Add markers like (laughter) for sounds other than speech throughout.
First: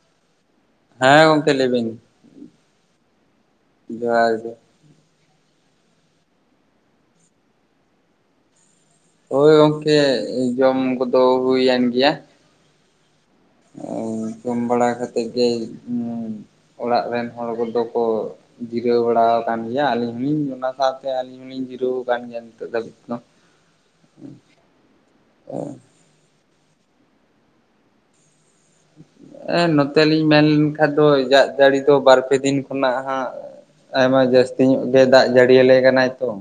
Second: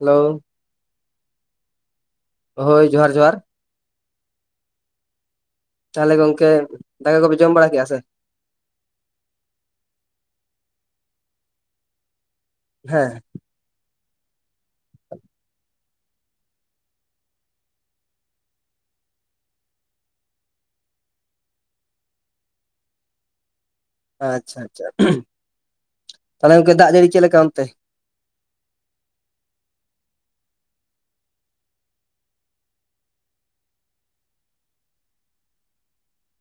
Hello. ᱦᱮᱸ ᱜᱚᱝᱠᱮ ᱞᱟᱹᱭ ᱵᱤᱱ? ᱦᱳᱭ, ᱡᱚᱦᱟᱨ ᱡᱚᱦᱟᱨ ᱾ ᱡᱚᱦᱟᱨ ᱜᱮ ᱾ ᱛᱟᱦᱚᱞᱮ ᱜᱚᱝᱠᱮ ᱫᱟᱠᱟ ᱠᱚᱯᱮ ᱡᱚᱢ ᱵᱟᱲᱟ ᱠᱮᱜᱼᱟ ᱥᱮ? ᱦᱳᱭ ᱜᱚᱝᱠᱮ, ᱡᱚᱢ ᱠᱚᱫᱚ ᱦᱩᱭᱮᱱ ᱜᱮᱭᱟ ᱾ ᱦᱮᱸ ᱾ ᱡᱚᱢ ᱵᱟᱲᱟ ᱠᱟᱛᱮ ᱜᱮ (inaudible) ᱚᱲᱟᱜ ᱨᱮᱱ ᱦᱚᱲ ᱠᱚᱫᱚ ᱠᱚ ᱡᱤᱨᱟᱹᱣ ᱵᱟᱲᱟ ᱟᱠᱟᱱ ᱜᱮᱭᱟ ᱟᱹᱞᱤᱧ ᱦᱚᱞᱤᱧ ᱚᱱᱟ ᱥᱟᱶᱛᱮ ᱟᱹᱞᱤᱧ ᱤᱧ ᱡᱤᱨᱟᱹᱣ ᱟᱠᱟᱱ ᱜᱮᱭᱟ ᱱᱤᱛᱚᱜ ᱫᱷᱟᱹᱵᱤᱡ ᱫᱚ ᱾ ᱟᱪᱪᱷᱟ ᱟᱪᱪᱷᱟ ᱾ ᱛᱟᱦᱚᱞᱮ ᱜᱚᱝᱠᱮ ᱫᱟᱜ ᱡᱟᱹᱲᱤ ᱪᱮᱫ ᱞᱮᱠᱟ ᱚᱱᱛᱮ? ᱱᱚᱛᱮ ᱞᱤᱧ ᱢᱮᱱ ᱞᱮᱱᱠᱷᱟᱱ ᱫᱚ ᱫᱟᱜ ᱡᱟᱹᱲᱤ ᱫᱚ ᱵᱟᱨᱯᱮ ᱫᱤᱱ ᱠᱷᱚᱱᱟᱜ ᱦᱟᱸᱜ ᱟᱭᱢᱟ ᱡᱟᱹᱥᱛᱤ ᱧᱚᱜ ᱜᱮ ᱫᱟᱜ ᱡᱟᱹᱲᱤᱭᱟᱞᱮ ᱠᱟᱱᱟᱭ ᱛᱚ ᱾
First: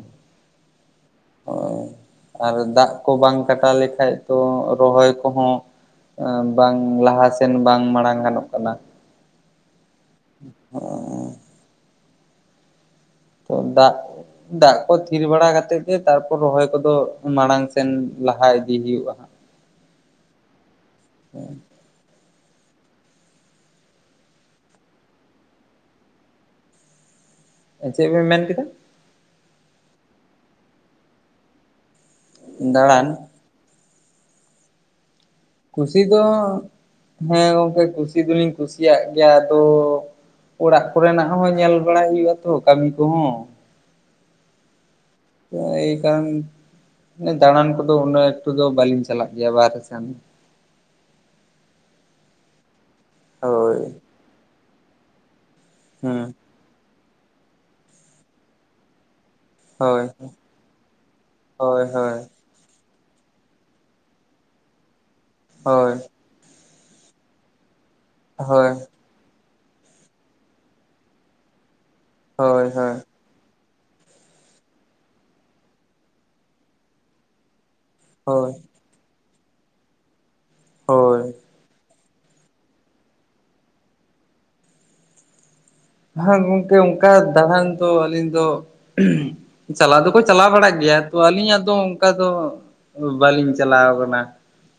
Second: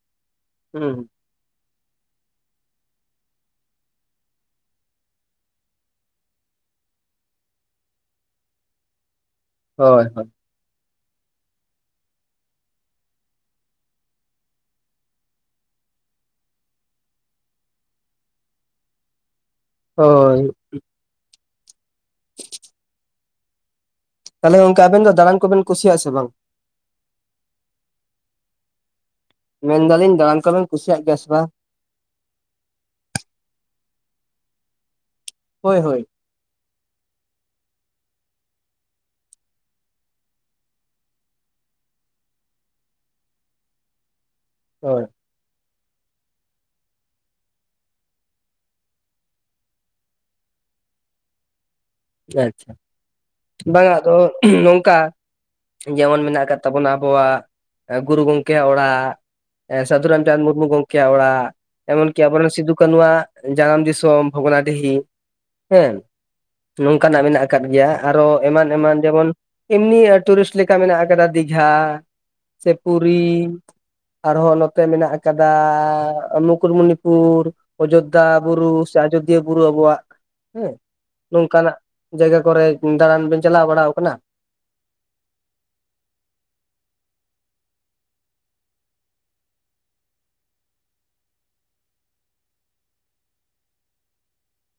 ᱦᱩᱸ ᱦᱩᱸ ᱾ ᱦᱚᱭ ᱟᱨ ᱫᱟᱜ ᱠᱚ ᱵᱟᱝ ᱠᱟᱴᱟᱣ ᱞᱮᱠᱷᱟᱡ ᱛᱚ ᱨᱚᱦᱚᱭ ᱠᱚᱦᱚᱸ ᱮᱸ ᱵᱟᱝ ᱞᱟᱦᱟᱥᱮᱱ ᱵᱟᱝ ᱢᱟᱲᱟᱝ ᱜᱟᱱᱚᱜ ᱠᱟᱱᱟ ᱾ ᱦᱳᱭ ᱦᱳᱭ ᱾ ᱛᱚ ᱫᱟᱜ ᱫᱟᱜ ᱠᱚ ᱛᱷᱤᱨ ᱵᱟᱲᱟ ᱠᱟᱛᱮ ᱜᱮ ᱛᱟᱨᱯᱚᱨ ᱨᱚᱦᱚᱭ ᱠᱚᱫᱚ ᱢᱟᱲᱟᱝ ᱥᱮᱱ ᱞᱟᱦᱟ ᱤᱫᱤ ᱦᱩᱭᱩᱜᱼᱟ ᱾ ᱦᱳᱭ ᱾ ᱦᱩᱸ᱾ ᱛᱟᱦᱚᱞᱮ ᱜᱚᱝᱠᱮ, ᱟᱵᱮᱱ ᱫᱚ ᱫᱟᱬᱟᱱ ᱠᱚᱵᱮᱱ ᱠᱩᱥᱤᱭᱟᱜᱼᱟ ᱥᱮ ᱵᱟᱝ? ᱪᱮᱫ ᱵᱮ ᱢᱮᱱ ᱠᱮᱫᱟ? ᱢᱮᱱᱫᱟᱞᱤᱧ ᱫᱟᱲᱟᱱ ᱠᱚᱵᱮᱧ ᱠᱩᱥᱤᱭᱟᱜ ᱜᱮᱭᱟ ᱥᱮ ᱵᱟᱝ? ᱫᱟᱬᱟᱱ? ᱦᱳᱭ ᱦᱳᱭ ᱠᱩᱥᱤ ᱫᱚ ᱦᱮᱸ ᱜᱚᱝᱠᱮ ᱠᱩᱥᱤ ᱫᱚᱞᱤᱧ ᱠᱩᱥᱤᱭᱟᱜ ᱜᱮᱭᱟ ᱟᱫᱚ᱾ ᱚᱲᱟᱜ ᱠᱚᱨᱮᱱᱟᱜ ᱦᱚᱸ ᱧᱮᱞ ᱵᱟᱲᱟᱭ ᱦᱩᱭᱩᱜ-ᱟ ᱛᱚ ᱠᱟᱹᱢᱤ ᱠᱚᱦᱚᱸ᱾ ᱦᱳᱭ᱾ ᱮᱭ ᱠᱟᱨᱚᱱ ᱫᱟᱬᱟᱱ ᱠᱚᱫᱚ ᱩᱱᱟᱹᱜ ᱮᱠᱴᱩ ᱫᱚ ᱵᱟᱹᱞᱤᱧ ᱪᱟᱞᱟᱜ ᱜᱮᱭᱟ ᱵᱟᱦᱨᱮ ᱥᱮᱱ᱾ ᱟᱪᱪᱷᱟ ᱦᱳᱭ ᱵᱟᱝ-ᱟ ᱟᱫᱚ ᱱᱚᱝᱠᱟ ᱡᱮᱢᱚᱱ ᱦᱩᱸ ᱢᱮᱱᱟᱜ ᱟᱠᱟᱫ ᱛᱟᱵᱚᱱᱟ ᱟᱵᱚᱣᱟᱜ ᱜᱩᱨᱩ ᱜᱚᱝᱠᱮᱭᱟᱜ ᱚᱲᱟᱜ᱾ ᱥᱟᱫᱷᱩ ᱦᱳᱭ ᱨᱟᱢᱪᱟᱸᱫᱽ ᱢᱩᱨᱢᱩ ᱜᱚᱝᱠᱮᱭᱟᱜ ᱚᱲᱟᱜ᱾ ᱦᱳᱭ ᱮᱢᱚᱱᱠᱤ ᱦᱳᱭ ᱟᱵᱚᱨᱮᱱ ᱥᱤᱫᱩ ᱠᱟᱱᱩᱣᱟᱜ ᱡᱟᱱᱟᱢ ᱫᱤᱥᱚᱢ ᱵᱷᱚᱜᱽᱚᱱᱟᱰᱤᱦᱤ᱾ ᱦᱳᱭ᱾ ᱱᱚᱝᱠᱟᱱᱟᱜ ᱢᱮᱱᱟᱜ ᱟᱠᱟᱫ ᱜᱮᱭᱟ ᱟᱨᱚ ᱮᱢᱟᱱ ᱦᱳᱭ ᱮᱢᱟᱱ ᱡᱮᱢᱚᱱ ᱮᱢᱱᱤ ᱴᱩᱨᱤᱥᱴ ᱞᱮᱠᱟ ᱢᱮᱱᱟᱜ ᱠᱟᱫᱟ ᱫᱤᱜᱷᱟ ᱦᱳᱭ ᱥᱮ ᱯᱩᱨᱤ, ᱟᱨᱦᱚᱸ ᱱᱚᱛᱮ ᱢᱮᱱᱟᱜ ᱟᱠᱟᱫᱟ ᱢᱩᱠᱩᱴᱢᱩᱱᱤᱯᱩᱨ᱾ ᱚᱡᱳᱫᱽᱫᱷᱟ ᱦᱳᱭ ᱵᱩᱨᱩ ᱥᱮ ᱟᱡᱚᱫᱤᱭᱟᱹ ᱵᱩᱨᱩ ᱟᱵᱚᱣᱟᱜ ᱦᱮᱸ᱾ ᱦᱳᱭ ᱱᱚᱝᱠᱟᱱᱟᱜ ᱡᱟᱭᱜᱟ ᱠᱚᱨᱮ ᱫᱟᱬᱟᱱ ᱵᱮᱱ ᱪᱟᱞᱟᱣ ᱵᱟᱲᱟ ᱟᱠᱟᱱᱟ? ᱵᱷᱟᱧᱸ ᱜᱚᱝᱠᱮ ᱚᱱᱠᱟ ᱫᱟᱬᱟᱱ ᱫᱚ ᱟᱹᱞᱤᱧ ᱫᱚ ᱪᱟᱞᱟᱣ ᱫᱚᱠᱚ ᱪᱟᱞᱟᱣ ᱵᱟᱲᱟᱜ ᱜᱮᱭᱟ ᱛᱚ ᱟᱹᱞᱤᱧᱟᱜ ᱫᱚ ᱚᱱᱠᱟ ᱫᱚ ᱵᱟᱹᱞᱤᱧ ᱪᱟᱞᱟᱣ ᱠᱟᱱᱟ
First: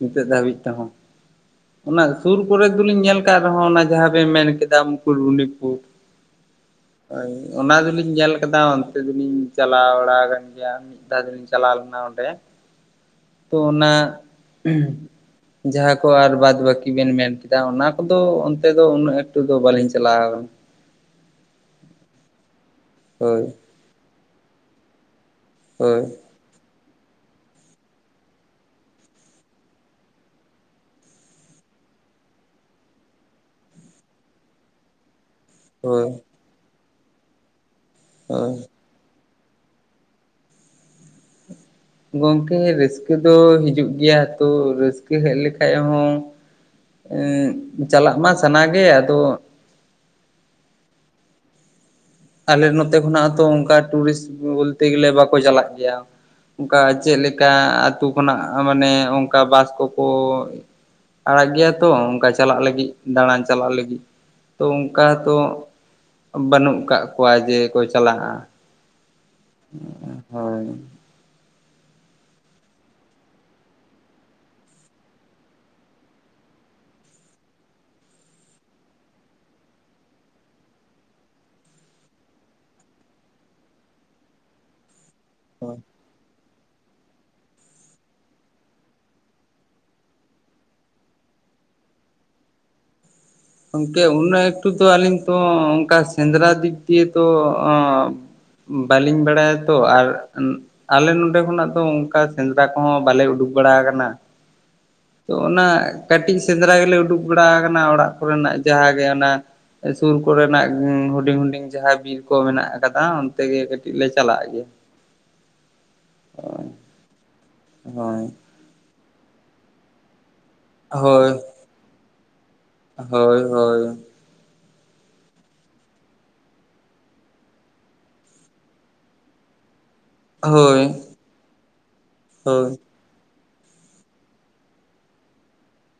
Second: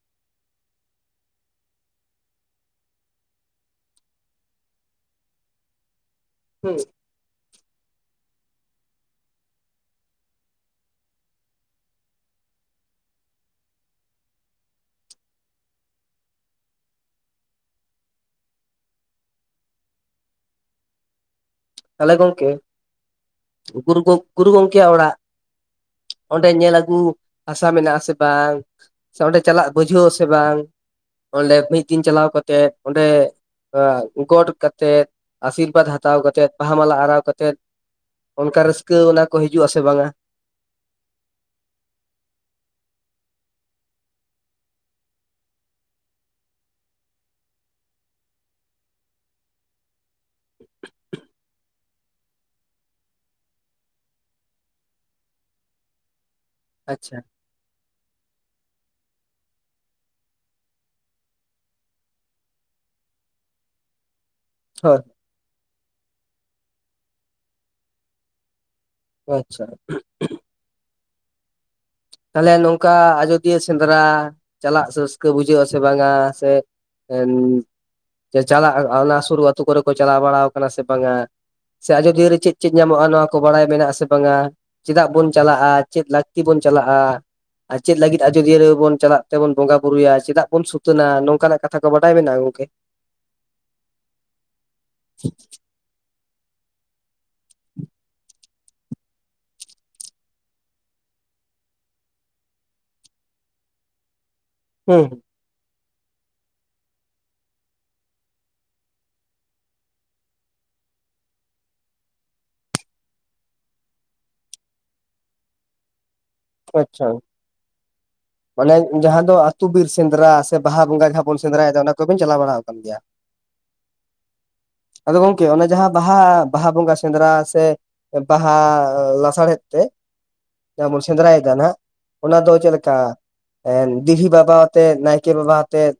ᱱᱤᱛᱚᱜ ᱫᱷᱟᱹᱵᱤᱡ ᱛᱮᱦᱚᱸ᱾ ᱚᱱᱟ ᱥᱩᱨ ᱠᱚᱨᱮ ᱫᱚᱞᱤᱧ ᱧᱮᱞ ᱟᱠᱟᱫ ᱨᱮᱦᱚᱸ ᱚᱱᱟ ᱡᱟᱦᱟᱸ ᱵᱮᱱ ᱢᱮᱱ ᱠᱮᱫᱟ ᱢᱩᱠᱩᱴᱢᱩᱱᱤᱯᱩᱨ᱾ ᱦᱩᱸ᱾ ᱦᱳᱭ ᱚᱱᱟ ᱫᱚᱞᱤᱧ ᱧᱮᱞ ᱟᱠᱟᱫᱟ ᱚᱱᱛᱮ ᱫᱚᱞᱤᱧ ᱪᱟᱞᱟᱣ ᱵᱟᱲᱟ ᱟᱠᱟᱱ ᱜᱮᱭᱟ᱾ ᱢᱤᱫ ᱫᱷᱟ ᱫᱚ ᱞᱤᱧ ᱪᱟᱞᱟᱣ ᱞᱮᱱᱟ ᱚᱸᱰᱮ, ᱛᱚ ᱚᱱᱟ ᱡᱟᱦᱟᱸ ᱠᱚ ᱟᱨ ᱵᱟᱫᱽ ᱵᱟᱹᱠᱤ ᱵᱮᱱ ᱢᱮᱱ ᱠᱮᱫᱟ, ᱚᱱᱟ ᱠᱚᱫᱚ ᱚᱱᱛᱮ ᱫᱚ ᱩᱱᱟᱹᱜ ᱮᱠᱴᱩ ᱫᱚ ᱵᱟᱞᱤᱧ ᱪᱟᱞᱟᱣ ᱠᱟᱱᱟ᱾ ᱛᱟᱦᱚᱞᱮ ᱜᱚᱝᱠᱮ ᱦᱳᱭ, ᱩᱠᱩᱨ ᱜᱚ ᱜᱩᱨᱩ ᱜᱚᱝᱠᱮᱭᱟᱜ ᱚᱲᱟᱜ᱾ ᱦᱳᱭ, ᱚᱸᱰᱮ ᱧᱮᱞ ᱟᱹᱜᱩ, ᱦᱟᱥᱟ ᱢᱮᱱᱟᱜ ᱟᱥᱮ ᱵᱟᱝ, ᱥᱮ ᱚᱸᱰᱮ ᱪᱟᱞᱟᱜ ᱵᱩᱡᱷᱟᱹᱣ ᱟᱥᱮ ᱵᱟᱝ? ᱚᱸᱰᱮ ᱢᱤᱫ ᱫᱤᱱ ᱪᱟᱞᱟᱣ ᱠᱟᱛᱮᱜ, ᱚᱸᱰᱮ ᱜᱚᱴ ᱠᱟᱛᱮᱜ ᱟᱥᱤᱨᱵᱟᱫᱽ ᱦᱳᱭ ᱦᱟᱛᱟᱣ ᱠᱟᱛᱮᱫ, ᱵᱟᱦᱟ ᱢᱟᱞᱟ ᱟᱨᱟᱣ ᱠᱟᱛᱮᱫ, ᱦᱳᱭ ᱚᱱᱠᱟ ᱨᱟᱹᱥᱠᱟᱹ ᱠᱟᱹᱣ ᱚᱱᱟ ᱠᱚ ᱦᱤᱡᱩᱜᱼᱟ ᱥᱮ ᱵᱟᱝᱟ᱾ ᱜᱚᱝᱠᱮ ᱨᱟᱹᱥᱠᱟᱹ ᱫᱚ ᱦᱤᱡᱩᱜ ᱜᱮᱭᱟ, ᱛᱚ ᱨᱟᱹᱥᱠᱟᱹ ᱦᱮᱡ ᱞᱮᱠᱷᱟᱡ ᱦᱚᱸ ᱮᱜ ᱪᱟᱞᱟᱜ ᱢᱟ ᱥᱟᱱᱟ ᱜᱮ, ᱟᱫᱚ ᱟᱞᱮ ᱱᱚᱛᱮ ᱠᱷᱚᱱᱟᱜ ᱛᱚ ᱚᱱᱠᱟ, ᱴᱩᱨᱤᱥᱴ ᱵᱚᱞᱛᱮ ᱜᱮᱞᱮ ᱵᱟᱠᱚ ᱪᱟᱞᱟᱜ ᱜᱮᱭᱟ, ᱚᱱᱠᱟ ᱟᱪᱪᱷᱟ ᱪᱮᱞᱮ ᱠᱟ ᱟᱹᱛᱩ ᱠᱷᱚᱱᱟᱜ ᱢᱟᱱᱮ, ᱚᱱᱠᱟ ᱵᱟᱥ ᱠᱚᱠᱚ ᱟᱲᱟᱜ ᱜᱮᱭᱟ ᱛᱚ ᱚᱱᱠᱟ ᱪᱟᱞᱟᱜ ᱞᱟᱹᱜᱤᱫ, ᱫᱟᱬᱟᱱ ᱪᱟᱞᱟᱜ ᱞᱟᱹᱜᱤᱫ᱾ ᱛᱚ ᱦᱳᱭ ᱚᱝᱠᱟ ᱛᱚ, ᱵᱟᱹᱱᱩᱜ ᱠᱟᱜ ᱠᱚᱣᱟ ᱡᱮ ᱠᱚ ᱪᱟᱞᱟᱜᱼᱟ᱾ ᱟᱪᱪᱷᱟ᱾ ᱦᱳᱭ ᱛᱟᱦᱚᱞᱮ ᱱᱚᱝᱠᱟ ᱟᱡᱫᱤᱭᱟᱹ ᱥᱮᱸᱫᱽᱨᱟ, ᱪᱟᱞᱟᱜ ᱨᱟᱹᱥᱠᱟᱹ ᱵᱩᱡᱷᱟᱹᱜ ᱟᱥᱮ ᱵᱟᱝᱟ, ᱥᱮ ᱮᱢ ᱪᱟᱞᱟᱜ ᱚᱱᱟ ᱥᱩᱨᱩ ᱟᱹᱛᱩ ᱠᱚᱨᱮ ᱠᱚ, ᱪᱟᱞᱟᱣ ᱵᱟᱲᱟ ᱠᱟᱱᱟ ᱥᱮ ᱵᱟᱝᱟ? ᱥᱮ ᱟᱡᱚᱫᱤᱭᱟᱹ ᱨᱮ ᱪᱮᱫ ᱪᱮᱫ ᱧᱟᱢᱚᱜᱼᱟ, ᱱᱚᱣᱟ ᱠᱚ ᱵᱟᱲᱟᱭ ᱢᱮᱱᱟᱜ ᱟᱥᱮ ᱵᱟᱝᱟ, ᱪᱮᱫᱟᱜ ᱵᱚᱱ ᱪᱟᱞᱟᱜᱼᱟ ᱾ᱪᱮᱫ ᱞᱟᱹᱠᱛᱤ ᱵᱚᱱ ᱪᱟᱞᱟᱜᱼᱟ? ᱟᱨ ᱪᱮᱫ ᱞᱟᱹᱜᱤᱫ ᱟᱡᱳᱚᱫᱤᱭᱟᱹ ᱨᱮᱵᱚᱱ, ᱪᱟᱞᱟᱜ ᱛᱮᱵᱚᱱ ᱵᱚᱸᱜᱟ ᱵᱩᱨᱩᱭᱟ, ᱪᱮᱫᱟᱜ ᱵᱚᱱ ᱥᱩᱛᱟᱹᱱᱟ, ᱱᱚᱝᱠᱟᱱᱟᱜ ᱠᱟᱛᱷᱟ ᱠᱚ ᱵᱟᱰᱟᱭ ᱢᱮᱱᱟᱜᱼᱟ ᱜᱚᱝᱠᱮ? (inaudible) ᱜᱚᱢᱠᱮ ᱩᱱᱟᱹᱜ ᱮᱠᱴᱩ ᱫᱚ ᱟᱹᱞᱤᱧ ᱛᱚ ᱚᱱᱠᱟ ᱥᱮᱸᱫᱽᱨᱟ ᱫᱤᱠ ᱫᱤᱭᱮ ᱛᱚ, ᱚ ᱵᱟᱞᱤᱧ ᱵᱟᱲᱟᱭᱟ ᱛᱚ ᱟᱨ ᱟᱞᱮ ᱱᱚᱰᱮ ᱠᱷᱚᱱᱟᱜ ᱫᱚ, ᱚᱝᱠᱟ ᱥᱮᱸᱫᱽᱨᱟ ᱠᱚᱦᱚᱸ, ᱵᱟᱞᱮ ᱩᱰᱩᱠ ᱵᱟᱲᱟ ᱠᱟᱱᱟ ᱾ (unintelligible) ᱦᱩ, ᱦᱩ᱾ ᱛᱚ ᱚᱱᱟ ᱠᱟᱹᱴᱤᱡ ᱥᱮᱸᱫᱽᱨᱟ ᱜᱮᱞᱮ, ᱩᱰᱩᱠ ᱵᱟᱲᱟ ᱠᱟᱱᱟ ᱚᱲᱟᱜ ᱠᱚᱨᱮᱱᱟᱜ ᱡᱟᱦᱟᱸᱜᱮ ᱚᱱᱟ ᱥᱩᱨ ᱠᱚᱨᱮᱱᱟᱜ ᱦᱩᱰᱤᱧ ᱦᱩᱰᱤᱧ ᱡᱟᱦᱟᱸ, ᱵᱤᱨ ᱠᱚ ᱢᱮᱱᱟᱜ ᱠᱟᱫᱟ ᱚᱱᱛᱮ ᱜᱮ, ᱠᱟᱹᱴᱤᱡ ᱞᱮ ᱪᱟᱞᱟᱜ ᱜᱮᱭᱟ ᱾ ᱟᱪᱪᱷᱟ᱾ ᱦᱳᱭ, ᱢᱟᱱᱮ ᱡᱟᱦᱟᱸ ᱫᱚ, ᱟᱹᱛᱩ ᱵᱤᱨ ᱥᱮᱸᱫᱽᱨᱟ᱾ ᱥᱮ ᱵᱟᱦᱟ ᱵᱚᱸᱜᱟ ᱡᱟᱦᱟᱸ ᱦᱳᱭ ᱵᱚᱱ ᱥᱮᱸᱫᱽᱨᱟᱭ ᱫᱟ, ᱚᱱᱟ ᱠᱚᱵᱮᱱ ᱪᱟᱞᱟᱣ ᱵᱟᱲᱟ ᱠᱟᱱ ᱜᱮᱭᱟ? ᱦᱳᱭ ᱦᱳᱭ ᱟᱫᱚ ᱜᱚᱝᱠᱮ ᱚᱱᱮ ᱡᱟᱦᱟᱸ ᱵᱟᱦᱟ, ᱵᱟᱦᱟ ᱵᱚᱸᱜᱟ ᱥᱮᱸᱫᱽᱨᱟ ᱥᱮᱼᱼ ᱵᱟᱦᱟ ᱞᱟᱥᱟᱲ ᱦᱮᱫᱽ ᱛᱮ ᱦᱳᱭ ᱡᱟᱦᱟ ᱵᱚᱱ ᱥᱮᱸᱫᱽᱨᱟᱭᱫᱟ, ᱱᱟᱦᱟᱸᱜ ᱚᱱᱟ ᱫᱚ ᱦᱳᱭ ᱪᱮᱫ ᱞᱮᱠᱟ? ᱫᱤᱨᱦᱤ ᱵᱟᱵᱟ ᱟᱛᱮᱜ, ᱱᱟᱭᱠᱮ ᱵᱟᱵᱟ ᱟᱛᱮᱜ᱾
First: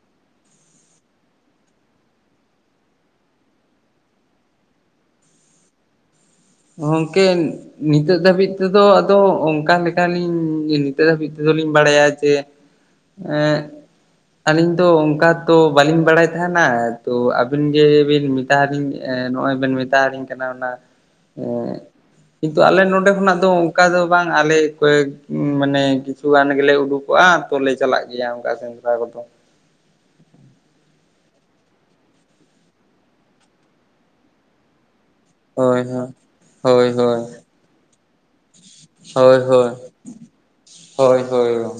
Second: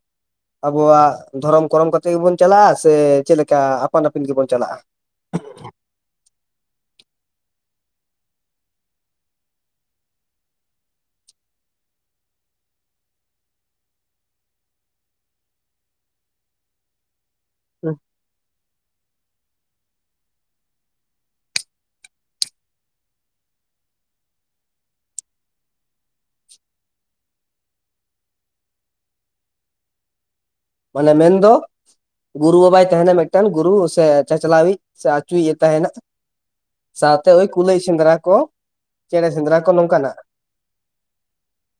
ᱟᱵᱚᱣᱟᱜ ᱫᱷᱚᱨᱚᱢ ᱠᱚᱨᱚᱢ ᱠᱟᱛᱮᱫ ᱜᱮᱵᱚᱱ ᱪᱟᱞᱟᱜᱼᱟ, ᱥᱮ ᱪᱮᱫ ᱞᱮᱠᱟ ᱟᱯᱟᱱ ᱟᱹᱯᱤᱱ ᱜᱮᱵᱚᱱ ᱪᱟᱞᱟᱜᱼᱟ ᱾ (inaudible) (unintelligible) (unintelligible) ᱜᱚᱝᱠᱮ ᱱᱤᱛᱚᱜ ᱫᱷᱟᱹᱵᱤᱡ ᱛᱮᱫᱚ ᱟᱫᱚ, ᱚᱱᱠᱟ ᱞᱮᱠᱟᱞᱤᱧ ᱱᱤᱛᱚᱜ ᱫᱷᱟᱹᱵᱤᱡ ᱛᱮᱫᱚ, ᱞᱤᱧ ᱵᱟᱲᱟᱭᱟ ᱡᱮ ᱮᱜ ᱟᱹᱞᱤᱧ ᱫᱚ ᱚᱱᱠᱟ ᱛᱚ, ᱵᱟᱹᱞᱤᱧ ᱵᱟᱲᱟᱭ ᱛᱟᱦᱮᱱᱟ ᱛᱚ ᱟᱵᱤᱱ ᱡᱮ ᱵᱤᱱ ᱢᱮᱛᱟ ᱫᱤᱧ ᱱᱚᱜᱼᱚᱭ, ᱵᱮᱱ ᱢᱮᱛᱟᱞᱤᱧ ᱠᱟᱱᱟ ᱚᱱᱟᱼᱼ ᱮᱸ ᱜᱠᱤᱱᱛᱩ ᱟᱞᱮ ᱱᱚᱰᱮ ᱠᱷᱚᱱᱟᱜ ᱫᱚ, ᱚᱱᱠᱟ ᱫᱚ ᱵᱟᱝ ᱟᱞᱮ ᱠᱚᱭᱮ ᱢᱟᱱᱮ ᱠᱤᱪᱷᱩ ᱜᱟᱱ ᱜᱮᱞᱮ ᱩᱰᱩᱠᱚᱜᱼᱟ, ᱛᱚᱞᱮ ᱪᱟᱞᱟᱜ ᱜᱮᱭᱟ ᱚᱱᱠᱟ ᱥᱮᱸᱫᱽᱨᱟ ᱠᱚᱫᱚ᱾ ᱢᱟᱱᱮ ᱢᱮᱱᱫᱚ ᱜᱩᱨᱩ ᱵᱟᱵᱟᱭ ᱛᱟᱦᱮᱱᱟ ᱢᱮᱜᱴᱮᱱ ᱜᱩᱨᱩ ᱥᱮ ᱪᱟᱪᱞᱟᱣᱤᱡ᱾ ᱥᱮ ᱟᱹᱪᱩᱭᱮᱫ ᱮ ᱦᱳᱭ ᱛᱟᱦᱮᱱᱟ ᱦᱳᱭ ᱦᱳᱭ ᱥᱟᱶᱛᱮ ᱳᱭ ᱠᱩᱞᱟᱹᱭ ᱥᱮᱸᱫᱽᱨᱟ ᱠᱚ᱾ ᱪᱮᱬᱮ ᱦᱳᱭ, ᱥᱮᱸᱫᱽᱨᱟ ᱠᱚ ᱦᱳᱭ, ᱱᱚᱝᱠᱟᱱᱟᱜ ᱦᱳᱭ, ᱦᱳᱭ, ᱜᱚ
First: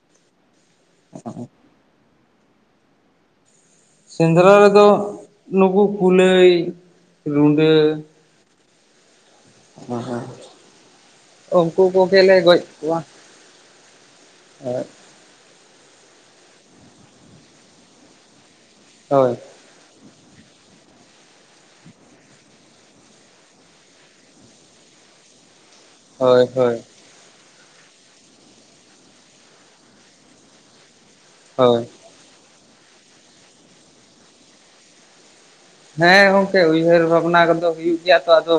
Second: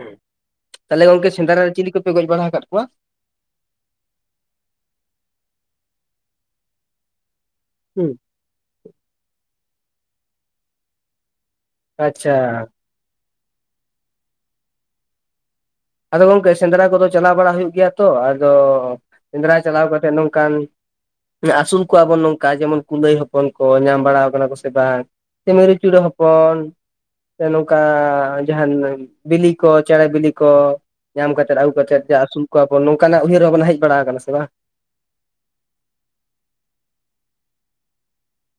ᱦᱮᱸ ᱛᱟᱦᱞᱮ ᱜᱚᱝᱠᱮ ᱥᱮᱸᱫᱽᱨᱟ ᱨᱮ ᱪᱤᱞᱤ ᱠᱚᱯᱮ ᱜᱚᱡ ᱵᱟᱲᱟ ᱟᱠᱟᱫ ᱠᱚᱣᱟ᱾ ᱥᱮᱸᱫᱽᱨᱟ ᱨᱮᱫᱚ ᱱᱩᱠᱩ ᱠᱩᱞᱟᱹᱭ ᱨᱩᱱᱰᱟᱹ (unintelligible) ᱳᱝᱠᱳ ᱠᱚᱜᱮ ᱟᱪᱪᱷᱟ ᱞᱮ ᱠᱚᱡᱼᱼ ᱠᱚᱣᱟᱼᱼ ᱟᱫᱚ ᱜᱚᱢᱠᱮ ᱥᱮᱸᱫᱽᱨᱟ ᱠᱚᱫᱚ ᱪᱟᱞᱟᱣ ᱵᱟᱲᱟ ᱦᱩᱭᱩᱜ ᱜᱮᱭᱟ ᱛᱚ ᱟᱫᱚ ᱦᱳᱭ ᱥᱮᱸᱫᱽᱨᱟ ᱪᱟᱞᱟᱣ ᱠᱟᱛᱮ ᱱᱚᱝᱠᱟᱱᱼᱼ ᱟᱹᱥᱩᱞ ᱠᱚᱣᱟ ᱠᱚ ᱱᱚᱝᱠᱟ ᱡᱮᱢᱚᱱ ᱠᱩᱞᱟᱹᱭ ᱦᱚᱯᱚᱱ ᱠᱚ ᱧᱟᱢ ᱵᱟᱲᱟᱣ ᱠᱟᱱᱟ ᱠᱚ ᱥᱮ ᱵᱟᱝ᱾ ᱥᱮ ᱢᱮᱨᱩ ᱪᱩᱲᱟᱹ ᱦᱳᱭ ᱦᱚᱯᱚᱱ᱾ ᱦᱳᱭ ᱥᱮ ᱱᱚᱝᱠᱟ ᱡᱟᱦᱟᱱ ᱵᱤᱞᱤ ᱠᱚ ᱪᱮᱬᱮ ᱵᱤᱞᱤ ᱠᱚ᱾ ᱧᱟᱢ ᱠᱟᱛᱮᱫ, ᱟᱹᱜᱩ ᱦᱳᱭ ᱠᱟᱛᱮᱫ, ᱡᱮ ᱟᱹᱥᱩᱞ ᱠᱚᱣᱟ ᱠᱚ ᱱᱚᱝᱠᱟᱱᱟᱜ ᱩᱭᱦᱟᱹᱨ ᱵᱷᱟᱵᱚᱱᱟ ᱦᱮᱡ ᱵᱟᱲᱟ ᱟᱠᱟᱱᱟ ᱥᱮ ᱵᱟᱝ? ᱦᱮᱸ ᱜᱚᱢᱠᱮ ᱩᱭᱦᱟᱹᱨ ᱵᱷᱟᱵᱽᱱᱟ ᱠᱚᱫᱚ ᱦᱩᱭᱩᱜ ᱜᱮᱭᱟ ᱛᱚ ᱟᱫᱚ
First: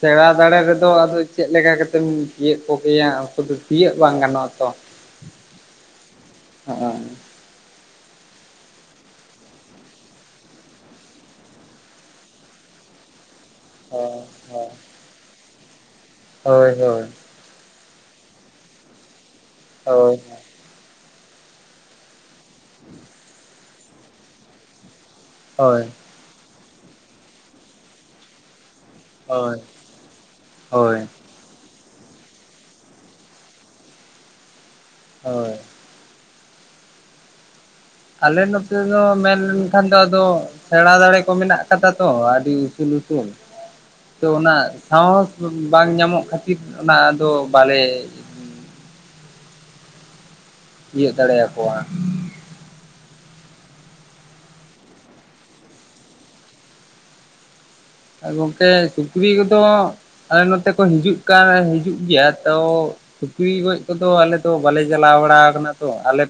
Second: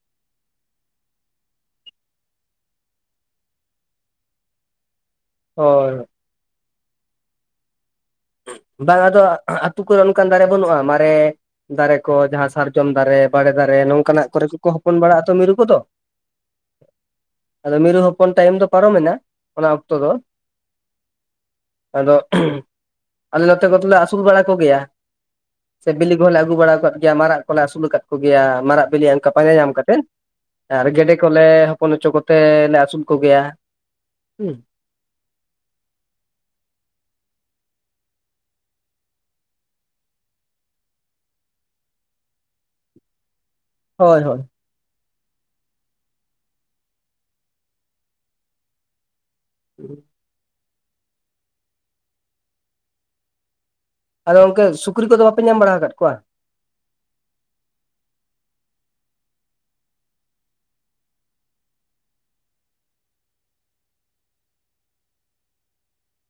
ᱥᱮᱬᱟ ᱫᱟᱲᱮ ᱨᱮᱫᱚ ᱟᱫᱚ ᱪᱮᱫ ᱞᱮᱠᱟ ᱠᱟᱛᱮᱢ ᱛᱤᱭᱟᱹᱜ ᱠᱚᱜᱮᱭᱟ ᱩᱱᱠᱩ ᱫᱚᱼᱼ ᱛᱤᱭᱟᱹᱜ ᱵᱟᱝ ᱜᱟᱱᱚᱜᱼᱟ ᱛᱚ᱾ ᱦᱳᱭ᱾ (unintelligible) ᱵᱟᱝ ᱟᱫᱚ ᱟᱹᱛᱩ ᱠᱚᱨᱮ ᱚᱱᱠᱟᱱ ᱫᱟᱨᱮ ᱵᱟᱹᱱᱩᱜᱼᱟ᱾ ᱢᱟᱨᱮ ᱫᱟᱨᱮ ᱠᱚ ᱡᱟᱦᱟᱸ ᱥᱟᱨᱡᱚᱢ ᱫᱟᱨᱮᱼᱼ ᱵᱟᱲᱮ ᱫᱟᱨᱮ ᱱᱚᱝᱠᱟᱱ ᱦᱳᱭ ᱟᱜ ᱠᱚᱨᱮ ᱠᱚᱠᱚ ᱦᱚᱯᱚᱱ ᱵᱟᱲᱟᱜᱼᱟ, ᱛᱚ ᱢᱤᱨᱩ ᱠᱚᱫᱚ ᱾ ᱦᱳᱭ ᱦᱳᱭ᱾ ᱟᱫᱚ ᱢᱤᱨᱩ ᱦᱚᱯᱚᱱ ᱴᱟᱭᱤᱢ ᱫᱚ ᱯᱟᱨᱚᱢ ᱮᱱᱟ ᱚᱱᱟ ᱚᱠᱛᱚ ᱫᱚ᱾ ᱦᱳᱭ ᱟᱫᱚ ᱟᱞᱮ ᱱᱚᱛᱮ ᱠᱚᱫᱚᱞᱮ ᱟᱹᱥᱩᱞ ᱵᱟᱲᱟ ᱠᱚᱜᱮᱭᱟ ᱦᱳᱭ ᱥᱮ ᱵᱤᱞᱤᱼᱼ ᱦᱚᱸᱞᱮ ᱟᱹᱜᱩ ᱵᱟᱲᱟ ᱟᱠᱟᱫ ᱜᱮᱭᱟ ᱢᱟᱨᱟᱜ ᱠᱚᱞᱮ ᱟᱹᱥᱩᱞ ᱟᱠᱟᱫ ᱠᱚᱜᱮᱭᱟ ᱢᱟᱨᱟᱜ ᱵᱤᱞᱤ ᱚᱱᱠᱟ ᱯᱟᱸᱡᱟ ᱦᱳᱭ ᱧᱟᱢ ᱠᱟᱛᱮᱫ ᱟᱨ ᱦᱳᱭ ᱜᱮᱰᱮᱼᱼ ᱠᱚᱞᱮ ᱦᱚᱯᱚᱱ ᱦᱚᱪᱚ ᱠᱚᱛᱮ ᱞᱮ ᱟᱹᱥᱩᱞ ᱠᱚᱜᱮᱭᱟ ᱦᱩᱸ᱾ ᱦᱳᱭ᱾ ᱟᱞᱮ ᱱᱚᱛᱮ ᱫᱚ ᱢᱮᱱ ᱞᱮᱠᱷᱟᱱ ᱫᱚ ᱟᱫᱚᱼᱼ ᱥᱮᱬᱟ ᱫᱟᱲᱮ ᱠᱚ ᱢᱮᱱᱟᱜ ᱠᱟᱫᱟ ᱛᱚ ᱟᱹᱰᱤ ᱩᱥᱩᱞ ᱩᱥᱩᱞ᱾ ᱦᱳᱭ ᱛᱚ ᱦᱳᱭ ᱚᱱᱟ ᱥᱟᱸᱦᱚᱥ ᱵᱟᱝ ᱧᱟᱢᱚᱜ ᱠᱷᱟᱹᱛᱤᱨ ᱚᱱᱟᱫᱚ ᱵᱟᱞᱮᱼᱼ (unintelligible) ᱛᱤᱭᱟᱹᱜ ᱫᱟᱲᱮᱭ ᱟᱠᱚᱣᱟ᱾ ᱟᱫᱚ ᱜᱚᱢᱠᱮ ᱥᱩᱠᱨᱤ ᱠᱚᱫᱚ ᱵᱟᱯᱮ ᱵᱟᱲᱟ ᱟᱠᱟᱫ ᱠᱚᱣᱟ᱾ ᱜᱚᱝᱠᱮ ᱥᱩᱠᱨᱤ ᱠᱚᱫᱚ ᱟᱞᱮ ᱱᱚᱛᱮ ᱠᱚ ᱦᱤᱡᱩᱜ ᱠᱟᱱ ᱦᱤᱡᱩᱜ ᱜᱮᱭᱟ ᱛᱚ ᱥᱩᱠᱨᱤ ᱜᱚᱡ ᱠᱚᱫᱚ ᱟᱞᱮ ᱫᱚ ᱵᱟᱞᱮ ᱪᱟᱞᱟᱣ ᱵᱟᱲᱟ ᱠᱟᱱᱟ ᱛᱚ ᱟᱞᱮ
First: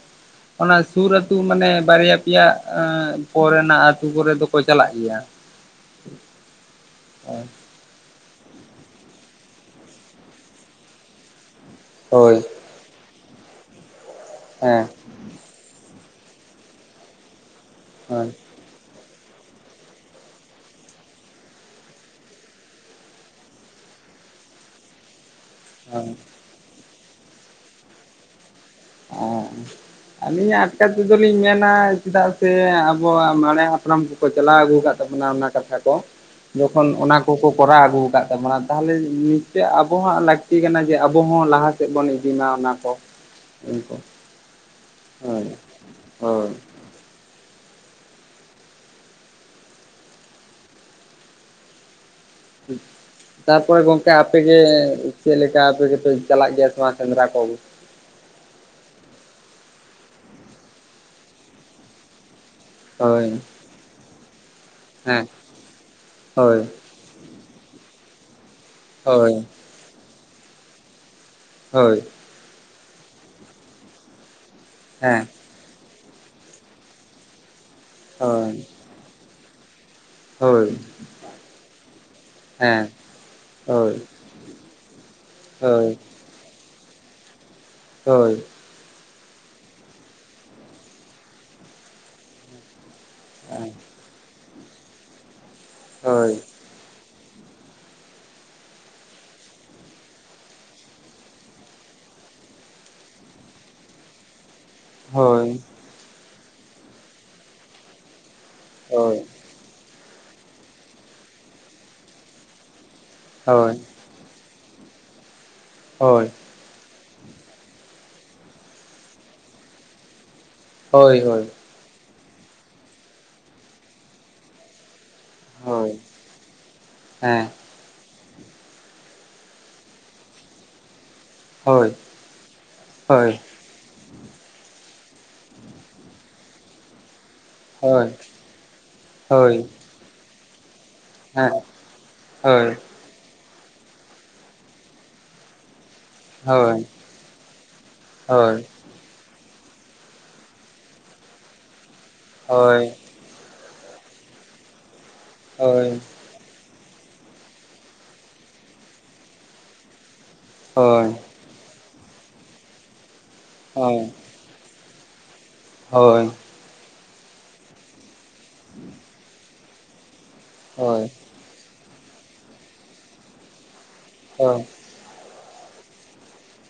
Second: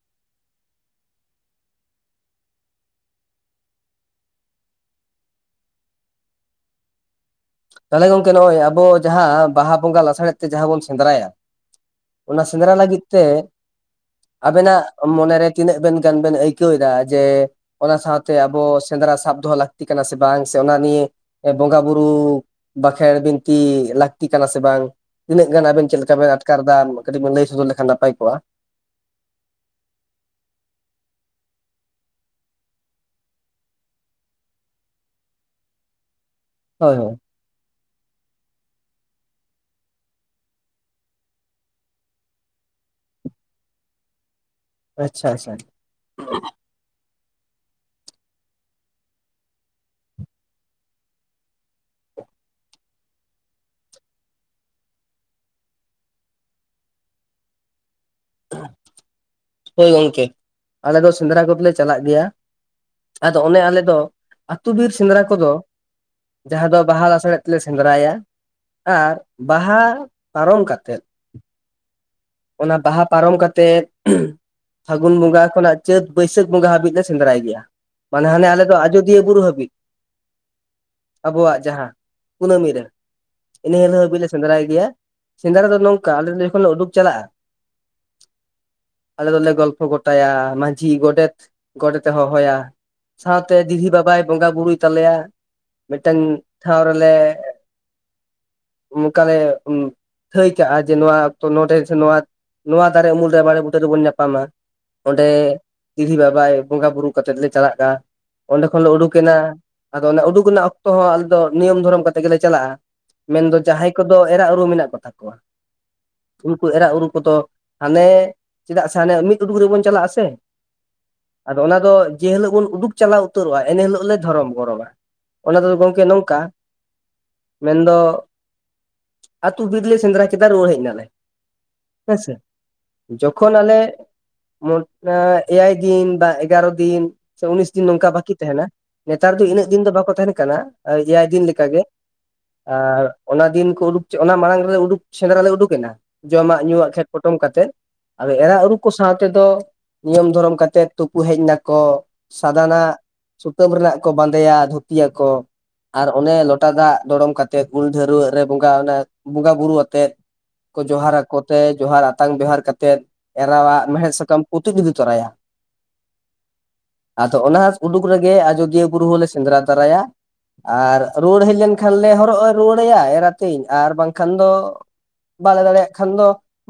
ᱚᱱᱟ ᱥᱩᱨ ᱟᱹᱛᱩ ᱢᱟᱱᱮ ᱵᱟᱨᱭᱟ ᱯᱮᱭᱟ ᱟᱸ ᱠᱚ ᱨᱮᱱᱟᱜ ᱟᱹᱛᱩ ᱠᱚᱨᱮ ᱫᱚᱠᱚ ᱪᱟᱞᱟᱜ ᱜᱮᱭᱟ᱾ ᱚ᱾ ᱛᱟᱦᱚᱞᱮ ᱜᱚᱝᱠᱮ ᱱᱚᱸᱜᱼᱚᱭ ᱟᱵᱚ ᱡᱟᱦᱟᱸ ᱵᱟᱦᱟ ᱵᱚᱸᱜᱟ ᱞᱟᱥᱟᱲᱮᱫ ᱛᱮ ᱡᱟᱦᱟᱸ ᱵᱚᱱ ᱥᱮᱸᱫᱽᱨᱟᱭᱟ᱾ ᱦᱳᱭ ᱚᱱᱟ ᱥᱮᱸᱫᱽᱨᱟ ᱞᱟᱹᱜᱤᱫ ᱛᱮ ᱟᱵᱮᱱᱼᱟᱜ ᱦᱮᱸ ᱢᱚᱱᱮᱨᱮ ᱛᱤᱱᱟᱹᱜ ᱵᱮᱱ ᱜᱟᱱ ᱵᱮᱱ ᱟᱹᱭᱠᱟᱹᱣ ᱮᱟ ᱡᱮ ᱚᱱᱟ ᱦᱳᱭ ᱥᱟᱶᱛᱮ ᱟᱵᱚ ᱥᱮᱸᱫᱽᱨᱟ ᱥᱟᱵ ᱫᱚᱦᱚ ᱞᱟᱹᱠᱛᱤ ᱠᱟᱱᱟ ᱥᱮ ᱵᱟᱝ ᱥᱮ ᱚᱱᱟ ᱱᱤᱭᱮ ᱵᱚᱸᱜᱟ ᱵᱩᱨᱩ ᱵᱟᱸᱠᱷᱮᱬ ᱵᱤᱱᱛᱤ ᱞᱟᱹᱠᱛᱤ ᱠᱟᱱᱟ ᱥᱮ ᱵᱟᱝ, ᱛᱤᱱᱟᱹᱜ ᱜᱟᱱ ᱟᱵᱮᱱ ᱪᱮᱫᱠᱟ ᱦᱳᱭ ᱵᱮᱱ ᱟᱴᱠᱟᱨ ᱫᱟ ᱠᱟᱹᱴᱤᱡ ᱵᱮᱱ ᱞᱟᱹᱭ ᱥᱚᱫᱚᱨ ᱞᱮᱠᱷᱟᱱ ᱱᱟᱯᱟᱭ ᱠᱚᱜᱼᱟ᱾ ᱚᱸᱜᱻ ᱟᱹᱞᱤᱧᱼᱟᱜ ᱟᱴᱠᱟᱨ ᱛᱮᱫᱚ ᱞᱤᱧ ᱢᱮᱱᱟ, ᱪᱮᱫᱟᱜ ᱥᱮ ᱟᱵᱚᱣᱟᱜ ᱢᱟᱨᱮ ᱦᱟᱯᱲᱟᱢ ᱠᱚ ᱠᱚ ᱪᱟᱞᱟᱣ ᱟᱹᱜᱩ ᱠᱟᱫ ᱛᱟᱵᱚᱱᱟ ᱚᱱᱟ ᱠᱟᱛᱷᱟ ᱠᱚ ᱡᱚᱠᱷᱚᱱ ᱦᱳᱭ ᱦᱳᱭ ᱚᱱᱟ ᱠᱚ ᱠᱚ ᱠᱚᱨᱟᱣ ᱟᱹᱜᱩ ᱠᱟᱫ ᱛᱟᱵᱚᱱᱟ ᱛᱟᱦᱚᱞᱮ ᱱᱤᱥᱪᱳᱭ ᱟᱵᱚᱣᱟᱜ ᱞᱟᱹᱠᱛᱤ ᱠᱟᱱᱟ ᱡᱮ ᱟᱵᱚ ᱦᱚᱸ ᱞᱟᱦᱟ ᱥᱮᱫ ᱵᱚᱱ ᱤᱫᱤ ᱢᱟ ᱚᱱᱟ ᱠᱚ ᱩᱱ ᱠᱚ ᱟᱪᱪᱷᱟ ᱦᱳᱭ ᱟᱪᱪᱷᱟ ᱦᱳᱭ ᱾ (unintelligible) ᱛᱟᱨᱯᱚᱨᱮ ᱜᱚᱝᱠᱮ ᱟᱯᱮᱜᱮ ᱪᱮᱫ ᱞᱮᱠᱟ ᱟᱯᱮ ᱜᱮᱯᱮ ᱪᱟᱞᱟᱜ ᱜᱮᱭᱟ ᱥᱮ ᱵᱟᱝ ᱥᱮᱸᱫᱽᱨᱟ ᱠᱚᱜᱮ? ᱦᱳᱭ ᱜᱚᱝᱠᱮ ᱟᱞᱮ ᱫᱚ ᱥᱮᱸᱫᱽᱨᱟ ᱠᱚᱫᱚ ᱞᱮ ᱪᱟᱞᱟᱜ ᱜᱮᱭᱟ ᱾ ᱦᱳᱭ ᱟᱫᱚ ᱚᱱᱮ ᱟᱞᱮ ᱫᱚ ᱟᱹᱛᱩ ᱵᱤᱨ ᱥᱮᱸᱫᱽᱨᱟ ᱦᱮᱸ ᱠᱚᱫᱚ ᱦᱳᱭ ᱡᱟᱸᱦᱟ ᱫᱚ ᱵᱟᱦᱟ ᱞᱮᱥᱟ ᱦᱮᱫ ᱛᱮ ᱞᱮ ᱥᱮᱸᱫᱽᱨᱟᱭᱟ ᱟᱨ ᱦᱳᱭ ᱵᱟᱦᱟ ᱯᱟᱨᱚᱢ ᱠᱟᱛᱮᱫ ᱦᱳᱭ ᱾ ᱚᱱᱟ ᱵᱟᱦᱟ ᱯᱟᱨᱚᱢ ᱠᱟᱛᱮᱫ ᱯᱷᱟᱹᱜᱩᱱ ᱦᱮᱸ ᱵᱚᱸᱜᱟ ᱠᱷᱚᱱᱟᱜ ᱪᱟᱹᱛ, ᱵᱟᱹᱭᱥᱟᱹᱠᱷ ᱵᱚᱸᱜᱟ ᱦᱟᱹᱵᱤᱡ ᱞᱮ ᱥᱮᱸᱫᱽᱨᱟᱭ ᱜᱮᱭᱟ ᱢᱟᱱᱮ ᱦᱟᱱᱮ ᱦᱳᱭ ᱟᱞᱮ ᱫᱚ ᱟᱡᱳᱚᱫᱤᱭᱟᱹ ᱵᱩᱨᱩ ᱦᱟᱹᱵᱤᱡ ᱾ ᱦᱳᱭ ᱾ ᱟᱵᱚᱣᱟᱜ ᱡᱟᱦᱟᱸ ᱠᱩᱱᱟᱹᱢᱤ ᱨᱮ ᱤᱱᱟᱹ ᱦᱳᱭ ᱦᱤᱞᱳᱜ ᱦᱟᱹᱵᱤᱡ ᱞᱮ ᱥᱮᱸᱫᱽᱨᱟᱭ ᱜᱮᱭᱟ ᱾ ᱥᱮᱸᱫᱽᱨᱟ ᱫᱚ ᱱᱚᱝᱠᱟ ᱦᱳᱭ ᱟᱞᱮ ᱫᱚ ᱡᱚᱠᱷᱚᱱ ᱞᱮ ᱩᱰᱩᱠ ᱪᱟᱞᱟᱜᱼᱟ ᱦᱳᱭ ᱾ ᱟᱞᱮ ᱫᱚᱞᱮ ᱜᱚᱞᱯᱷᱚ ᱜᱚᱴᱟᱭᱟ ᱢᱟᱹᱡᱷᱤ, ᱜᱚᱰᱮᱛ, ᱜᱚᱰᱮᱛ ᱮ ᱦᱚᱦᱚᱭᱟ ᱥᱟᱶᱛᱮ ᱦᱳᱭ ᱫᱤᱦᱨᱤ ᱵᱟᱵᱟᱭ ᱵᱚᱸᱜᱟ ᱵᱩᱨᱩᱭ ᱛᱟᱞᱮᱭᱟ ᱢᱤᱫᱴᱮᱱ ᱦᱳᱭ ᱴᱷᱟᱶ ᱨᱮᱞᱮ ᱚᱱᱠᱟᱞᱮ ᱴᱷᱟᱹᱭ ᱠᱟᱜᱼᱟ ᱡᱮ ᱱᱚᱣᱟ ᱚᱠᱛᱚ ᱱᱚᱰᱮ ᱥᱮ ᱱᱚᱣᱟ ᱱᱚᱣᱟ ᱫᱟᱨᱮ ᱩᱢᱩᱞ ᱨᱮ ᱵᱟᱲᱮ ᱵᱩ ᱴᱟᱹ ᱨᱮᱵᱚᱱ ᱧᱟᱯᱟᱢᱟ ᱚᱸᱰᱮ ᱦᱳᱭ ᱫᱤᱦᱨᱤ ᱵᱟᱵᱟᱭ ᱵᱚᱸᱜᱟᱼ ᱵᱩᱨᱩ ᱠᱟᱛᱮᱫ ᱞᱮ ᱪᱟᱞᱟᱜᱼᱟ ᱾ ᱚᱸᱰᱮ ᱠᱷᱚᱱ ᱞᱮ ᱩᱰᱩᱠ ᱦᱳᱭ ᱮᱱᱟ ᱟᱫᱚ ᱚᱱᱟ ᱩᱰᱩᱠ ᱨᱮᱱᱟᱜ ᱚᱠᱛᱚ ᱦᱚᱸ ᱟᱞᱮ ᱫᱚ ᱱᱤᱭᱚᱢ ᱫᱷᱚᱨᱚᱢ ᱠᱟᱛᱮ ᱜᱮᱞᱮ ᱪᱟᱞᱟᱜᱼᱟ ᱾ ᱢᱮᱱᱫᱚ ᱦᱳᱭ ᱡᱟᱦᱟᱸᱭ ᱠᱚᱫᱚ ᱮᱨᱟ ᱩᱨᱩ ᱢᱮᱱᱟᱜ ᱠᱚᱛᱟ ᱠᱚᱣᱟ ᱦᱳᱭ ᱾ ᱩᱱᱠᱩ ᱮᱨᱟ ᱩᱨᱩ ᱠᱚᱫᱚ ᱦᱟᱱᱮ ᱪᱮᱫᱟᱜ ᱥᱮ ᱦᱟᱱᱮ ᱢᱤᱫ ᱩᱰᱩᱠ ᱨᱮᱵᱚᱱ ᱪᱟᱞᱟᱜᱼᱟ ᱥᱮ ᱾ ᱦᱳᱭ ᱦᱳᱭ ᱾ ᱟᱫᱚ ᱚᱱᱟ ᱫᱚ ᱡᱮ ᱦᱤᱞᱳᱜ ᱵᱚᱱ ᱩᱰᱩᱠ ᱪᱟᱞᱟᱣ ᱩᱛᱟᱹᱨᱚᱜᱼᱟ ᱮᱱᱦᱤᱞᱳᱜ ᱞᱮ ᱫᱷᱚᱨᱚᱢ ᱠᱚᱨᱚᱢ-ᱟ ᱾ ᱚᱱᱟ ᱫᱚ ᱦᱳᱭ ᱜᱚᱢᱠᱮ ᱱᱚᱝᱠᱟ ᱦᱮᱸ ᱢᱮᱱᱫᱚ ᱟᱹᱛᱩ ᱵᱤᱨ ᱞᱮ ᱥᱮᱸᱫᱽᱨᱟ ᱠᱮᱫᱟ ᱨᱩᱣᱟᱹᱲ ᱦᱮᱡ ᱮᱱᱟ ᱞᱮ ᱾ ᱦᱳᱭ ᱾ ᱡᱚᱠᱷᱚᱱ ᱟᱞᱮ ᱮᱭᱟᱭ ᱫᱤᱱ ᱵᱟ ᱮᱜᱟᱨᱚ ᱫᱤᱱ ᱥᱮ ᱩᱱᱤᱥ ᱫᱤᱱ ᱱᱚᱝᱠᱟ ᱦᱳᱭ ᱵᱟᱠᱤ ᱛᱟᱦᱮᱸᱱᱟ ᱱᱮᱛᱟᱨ ᱫᱚ ᱦᱳᱭ ᱤᱱᱟᱹᱜ ᱫᱤᱱ ᱫᱚ ᱵᱟᱠᱚ ᱛᱟᱦᱮᱸᱱ ᱠᱟᱱᱟ ᱮᱭᱟᱭ ᱫᱤᱱ ᱦᱮᱸ ᱞᱮᱠᱟ ᱜᱮ ᱦᱳᱭ ᱟᱨ ᱚᱱᱟ ᱫᱤᱱ ᱠᱚ ᱩᱰᱩᱠ ᱚᱱᱟ ᱢᱟᱲᱟᱝ ᱨᱮᱞᱮ ᱩᱰᱩᱠ ᱥᱮᱸᱫᱽᱨᱟ ᱞᱮ ᱩᱰᱩᱠ ᱮᱱᱟ ᱦᱳᱭ ᱡᱚᱢᱟᱜ ᱦᱳᱭ ᱧᱩᱣᱟᱜ ᱜᱷᱮᱸᱴ ᱯᱚᱴᱚᱢ ᱠᱟᱛᱮᱫ, ᱟᱫᱚ ᱮᱨᱟ ᱦᱳᱭ ᱩᱨᱩ ᱠᱚ ᱥᱟᱶ ᱛᱮᱫᱚ ᱱᱤᱭᱚᱢ ᱫᱷᱚᱨᱚᱢ ᱠᱟᱛᱮᱫ ᱛᱩᱯᱩ ᱦᱮᱡ ᱱᱟᱠᱚ ᱥᱟᱫᱟᱱᱟᱜ ᱥᱩᱛᱟᱹᱢ ᱨᱮᱱᱟᱜ ᱠᱚ ᱵᱟᱸᱫᱮᱭᱟ ᱫᱷᱩᱛᱤᱭᱟᱠᱚ ᱦᱳᱭ ᱦᱳᱭ ᱦᱳᱭ ᱦᱳᱭ ᱦᱳᱭ ᱟᱨ ᱚᱱᱮ ᱞᱚ ᱴᱟ ᱫᱟᱜ ᱫᱚᱲᱚᱢ ᱠᱟᱛᱮᱜ ᱩᱞ ᱰᱷᱟᱹᱨᱣᱟᱹᱜ ᱨᱮ ᱵᱚᱸᱜᱟ ᱚᱱᱟ ᱵᱚᱸᱜᱟ ᱵᱩᱨᱩ ᱟᱛᱮᱜ ᱠᱚ ᱡᱚᱦᱟᱨᱟ, ᱠᱚᱛᱮ ᱡᱚᱦᱟᱨ ᱟᱛᱟᱝ ᱵᱮᱣᱦᱟᱨ ᱠᱟᱛᱮᱫ ᱮᱨᱟᱣᱟᱜ ᱢᱮᱬᱦᱮᱫ ᱦᱳᱭ ᱥᱟᱠᱟᱢ ᱠᱚ ᱛᱩᱫ ᱤᱫᱤ ᱛᱚᱨᱟᱭᱟ ᱦᱳᱭ ᱾ ᱟᱫᱚ ᱚᱱᱟ ᱩᱰᱩᱠ ᱨᱮᱜᱮ ᱟᱡᱳᱫᱤᱭᱟᱹ ᱵᱩᱨᱩ ᱦᱚᱸᱞᱮ ᱥᱮᱸᱫᱽᱨᱟ ᱛᱟᱨᱟᱭᱟ, ᱟᱨ ᱨᱩᱣᱟᱹᱲ ᱦᱮᱡ ᱞᱮᱱᱠᱷᱟᱱ ᱞᱮ ᱦᱚᱨᱚᱜ ᱨᱩᱣᱟᱹᱲ ᱟᱭᱟ ᱮᱨᱟᱛᱤᱧ ᱟᱨ ᱵᱟᱝᱠᱷᱟᱱ ᱫᱚ ᱵᱟᱞᱮ ᱫᱟᱲᱮᱭᱟᱜ ᱠᱷᱟᱱ ᱫᱚ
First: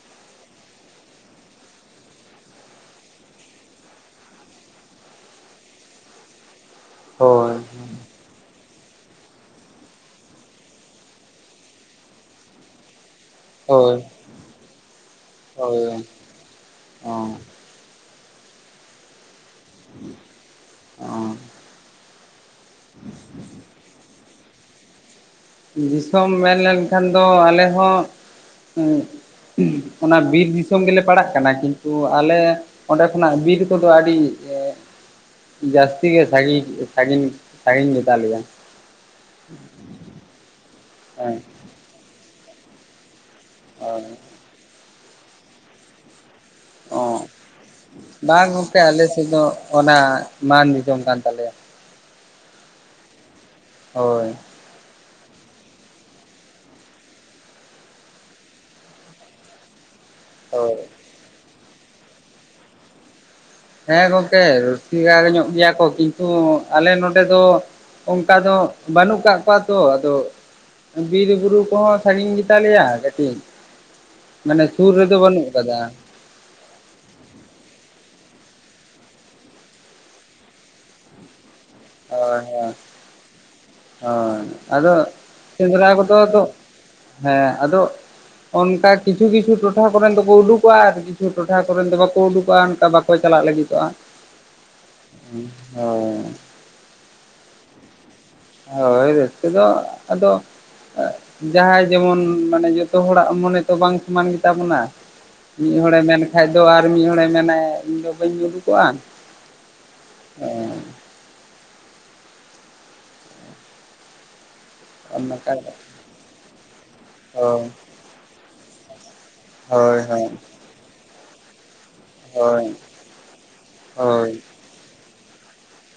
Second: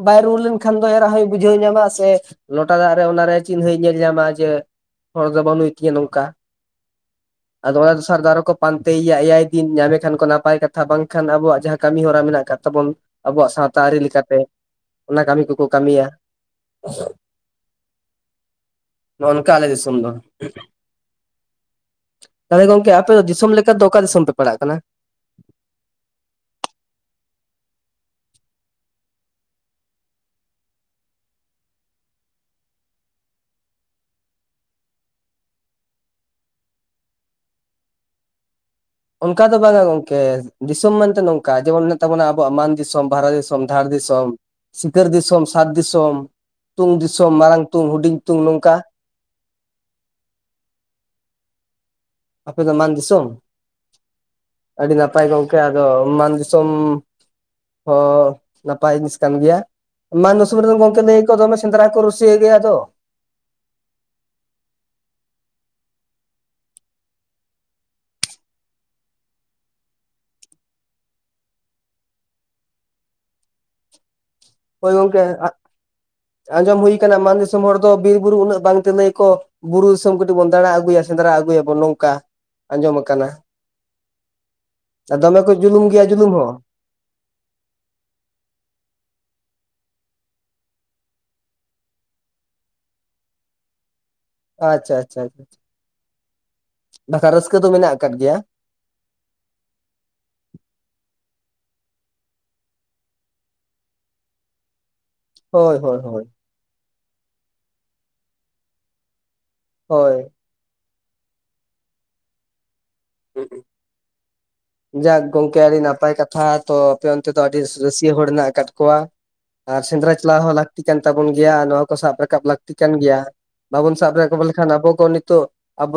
ᱵᱟᱭ ᱨᱩᱣᱟᱲ ᱞᱮᱱ ᱠᱷᱟᱱ ᱫᱚ ᱮᱨᱟᱜ ᱦᱚᱸᱭ ᱵᱩᱡᱷᱟᱹᱣ ᱧᱟᱢᱟ ᱥᱮ ᱞᱚᱴᱟ ᱫᱟᱜ ᱨᱮ ᱚᱱᱟᱨᱮ ᱪᱤᱱᱦᱟᱹ ᱧᱮᱞ ᱧᱟᱢᱟ ᱡᱮ ᱦᱚᱲ ᱫᱚ ᱵᱟᱹᱱᱩᱭ ᱛᱤᱧᱟᱹ ᱱᱚᱝᱠᱟ ᱟᱫᱚ ᱚ ᱚᱱᱟ ᱫᱚ ᱥᱟᱨ ᱫᱟ ᱟᱨᱚ ᱠᱚ ᱯᱟᱱᱛᱮᱭᱟ ᱮᱭᱟᱭ ᱫᱤᱱ ᱧᱟᱢᱮ ᱠᱷᱟᱱ ᱠᱚ ᱱᱟᱯᱟᱭ ᱠᱟᱛᱷᱟ ᱵᱟᱝᱠᱷᱟᱱ ᱟᱵᱚᱣᱟᱜ ᱡᱟᱦᱟᱸ ᱠᱟᱹᱢᱤ ᱦᱚᱨᱟ ᱢᱮᱱᱟᱜ ᱟᱠᱟᱫ ᱛᱟᱵᱚᱱ ᱛᱟᱵᱚᱱ ᱟᱵᱚᱣᱟᱜ ᱥᱟᱶᱛᱟ ᱚ ᱟᱹᱨᱤ ᱞᱮᱠᱟᱛᱮ ᱚᱱᱟ ᱠᱟᱹᱢᱤ ᱠᱚᱠᱚ ᱠᱟᱹᱢᱤᱭᱟ, ᱱᱚᱜ-ᱚ ᱱᱚᱝᱠᱟ ᱟᱞᱮ ᱫᱤᱥᱚᱢ ᱫᱚ ᱾ ᱛᱟᱦᱚᱞᱮ ᱜᱚᱝᱠᱮ ᱟᱯᱮ ᱫᱚ ᱫᱤᱥᱚᱢ ᱞᱮᱠᱟ ᱛᱮ ᱫᱚ ᱚᱠᱟ ᱫᱤᱥᱚᱢ ᱯᱮ ᱯᱟᱲᱟᱜ ᱠᱟᱱᱟ? ᱫᱤᱥᱚᱢ ᱢᱮᱱ ᱞᱮᱱᱠᱷᱟᱱ ᱫᱚ ᱟᱞᱮ ᱦᱚᱸ, ᱚᱱᱟ ᱵᱤᱨ ᱫᱤᱥᱚᱢ ᱜᱮᱞᱮ ᱯᱟᱲᱟᱜ ᱠᱟᱱᱟ ᱠᱤᱱᱛᱩ, ᱟᱞᱮ ᱚᱸᱰᱮ ᱠᱷᱚᱱᱟᱜ ᱵᱤᱨ ᱠᱚᱫᱚ ᱟᱹᱰᱤ ᱡᱟᱥᱛᱤ ᱜᱮ ᱥᱟᱜᱤᱧ ᱥᱟᱜᱤᱧ ᱥᱟᱜᱤᱧ ᱜᱮᱛᱟ ᱞᱮᱭᱟ ᱾ ᱚᱱᱠᱟ ᱫᱚ ᱵᱟᱝᱼᱟ ᱜᱚᱝᱠᱮ ᱫᱤᱥᱚᱢ ᱢᱮᱱᱛᱮ ᱦᱮᱸ ᱱᱚᱝᱠᱟ ᱡᱮᱢᱚᱱ ᱢᱮᱱᱟᱜ ᱛᱟᱵᱚᱱᱟ ᱟᱵᱚᱣᱟᱜ ᱢᱟᱱ ᱫᱤᱥᱚᱢ, ᱵᱷᱟᱦᱨᱟ ᱫᱤᱥ ᱥᱚᱢ, ᱫᱷᱟᱲ ᱦᱳᱭ ᱫᱤᱥᱚᱢ, ᱥᱤᱠᱟᱹᱨ ᱫᱤᱥᱚᱢ, ᱥᱟᱛ ᱫᱤᱥᱚᱢ, ᱛᱩᱝ ᱚ ᱫᱤᱥᱚᱢ, ᱢᱟᱨᱟᱝ ᱛᱩ ᱦᱩᱰᱤᱧ ᱛᱩᱧ ᱵᱟᱝ ᱱᱚᱝᱠᱟ ᱜᱚᱝᱠᱮ ᱟᱞᱮ ᱥᱮᱡ ᱫᱚ, ᱚᱱᱟ ᱢᱟᱱ ᱫᱤᱥᱚᱢ ᱠᱟᱱ ᱛᱟᱞᱮᱭᱟ ᱾ ᱟᱯᱮ ᱫᱚ ᱢᱟᱱ ᱫᱤᱥᱚᱢ? ᱦᱳᱭ ᱟᱹᱰᱤ ᱱᱟᱯᱟᱭ ᱜᱚᱝᱠᱮ ᱟᱫᱚ ᱢᱟᱱ ᱫᱤᱥᱚᱢ ᱦᱚᱸ ᱱᱟᱯᱟᱭ ᱡᱤᱱᱤᱥ ᱠᱟᱱ ᱜᱮᱭᱟ ᱾ ᱢᱟᱱ ᱫᱤᱥᱚᱢ ᱨᱮᱫᱚ ᱦᱳᱭ ᱜᱚᱝᱠᱮ ᱞᱟᱹᱭ ᱟᱠᱚ ᱫᱚᱢᱮ ᱥᱮᱸᱫᱽᱨᱟ ᱠᱚ ᱨᱩᱥᱤᱭᱟᱹ ᱜᱮᱭᱟ ᱫᱚ, ᱦᱮᱸ ᱜᱚᱝᱠᱮ ᱨᱩᱥᱤᱠᱟ ᱧᱚᱜ ᱜᱮᱭᱟ ᱠᱚ ᱠᱤᱱᱛᱩ ᱟᱞᱮ ᱱᱚᱰᱮ ᱫᱚ, ᱚᱝᱠᱟ ᱫᱚ ᱵᱟᱹᱱᱩᱜ ᱠᱟᱜ ᱠᱚᱣᱟ ᱛᱚ ᱟᱫᱚ, ᱵᱤᱨ ᱵᱩᱨᱩ ᱠᱚᱦᱚᱸ ᱥᱟᱺᱜᱤᱧ ᱜᱮᱛᱟ ᱞᱮᱭᱟ ᱠᱟᱹᱴᱤᱡ, ᱢᱟᱱᱮ ᱥᱩᱨ ᱦᱳᱭ ᱨᱮᱫᱚ ᱜᱚᱝᱠᱮ ᱵᱟᱹᱱᱩᱜ ᱟᱠᱟᱫᱟ ᱟᱸᱡᱚᱢ ᱦᱩᱭ ᱠᱟᱱᱟ ᱢᱟᱱ ᱫᱤᱥᱚᱢ ᱦᱚᱲ ᱫᱚ ᱵᱤᱨ ᱵᱩᱨᱩ ᱩᱱᱟᱹᱜ ᱵᱟᱝ ᱛᱮ ᱞᱟᱹᱭ ᱟᱠᱚ ᱜᱩᱨᱩ ᱫᱤᱩᱥᱚᱢ ᱠᱚᱴᱤ ᱵᱚᱱ ᱫᱟᱲᱟ ᱟᱜᱩᱭᱟ ᱥᱮᱸᱫᱽᱨᱟ ᱟᱜᱩᱭᱟᱵᱚᱱ ᱱᱚᱝ ᱦᱳᱭ ᱦᱳᱭ ᱦᱳᱭ ᱟᱫᱚ ᱫᱚᱢᱮ ᱠᱚ ᱡᱩᱞᱩᱢ ᱥᱮᱸᱫᱽᱨᱟ ᱜᱮᱭᱟ ᱠᱚᱫᱚ ᱡᱩᱞᱩᱢ ᱟᱫᱚ, ᱦᱚᱸ ᱦᱮᱸ ᱟᱫᱚ ᱚᱱᱠᱟ ᱠᱤᱪᱷᱩ ᱠᱤᱪᱷᱩ ᱴᱚᱴᱷᱟᱠᱚᱨᱮᱱ ᱫᱚ ᱠᱚ ᱩᱰᱩᱠᱚᱜᱼᱟ, ᱟᱨ ᱠᱤᱪᱷᱩ ᱴᱚᱴᱷᱟᱨᱮᱱ ᱫᱚ ᱵᱟᱠᱚ ᱩᱰᱩᱠᱼᱟ ᱚᱱᱠᱟ ᱵᱟ ᱠᱚ ᱪᱟᱞᱟᱜ ᱞᱟᱹᱜᱤᱛᱚᱜᱼᱟ ᱾ ᱟᱪᱪᱷᱟ ᱟᱪᱪᱷᱟ ᱟᱪᱪᱷᱟ ᱵᱟᱠᱷᱟ ᱨᱟᱹᱥᱠᱟᱹ ᱫᱚ ᱢᱮᱱᱟᱜ ᱟᱠᱟᱫ ᱜᱮᱭᱟ ᱾ ᱦᱳᱭ ᱨᱟᱹᱥᱠᱟᱹ ᱫᱚ ᱟᱫᱚ ᱡᱟᱦᱟᱸᱭ ᱡᱮᱢᱚᱱ ᱢᱟᱱᱮ ᱡᱚᱛᱚ ᱦᱚᱲᱟᱜ ᱢᱚᱱᱮ ᱛᱚ ᱵᱟᱝ ᱥᱚᱢᱟᱱ ᱜᱮᱛᱟᱵᱚᱱᱟ ᱾ ᱢᱤᱫ ᱦᱳᱭ ᱦᱳᱭ ᱦᱚᱲᱮ ᱢᱮᱱ ᱦᱳᱭ ᱠᱷᱟᱱᱡ ᱫᱚ ᱟᱨ ᱢᱤᱫ ᱦᱚᱲᱮ ᱢᱮᱱᱟᱭ ᱤᱧᱫᱚ ᱵᱟᱹᱧ ᱩᱰᱩᱠᱚᱜᱼᱟ ᱾ ᱦᱳᱭ ᱦᱮᱸ ᱡᱟᱠ ᱚᱱᱠᱟ ᱜᱚᱝᱠᱮ ᱟᱹᱰᱤ ᱱᱟᱯᱟᱭ ᱠᱟᱛᱷᱟ ᱛᱚ ᱟᱯᱮ ᱚᱱᱛᱮ ᱫᱚ ᱟᱹᱰᱤ ᱦᱳᱭ ᱨᱟᱹᱥ ᱛᱤ ᱦᱚᱲ ᱦᱮᱱᱟᱜ ᱟᱠᱟᱫ ᱠᱚᱣᱟ, ᱟᱨ ᱦᱳᱭ ᱥᱮᱸᱫᱽᱨᱟ ᱦᱳᱭ ᱪᱟᱞᱟᱣ ᱦᱚᱸ ᱞᱟᱹᱠᱛᱤ ᱠᱟᱱ ᱛᱟᱵᱚᱱ ᱜᱮᱭᱟ ᱱᱚᱣᱟ ᱥᱟᱵ ᱨᱟᱠᱟᱵ ᱦᱳᱭ ᱞᱟᱹᱠᱛᱤ ᱠᱟᱱ ᱜᱮᱭᱟ ᱵᱟᱵᱚᱱ ᱥᱟᱵ ᱦᱳᱭ ᱨᱟᱠᱟᱵ ᱞᱮᱠᱷᱟᱱ ᱟᱵᱚ ᱠᱚ ᱱᱤᱛᱚᱜ ᱟᱵᱚ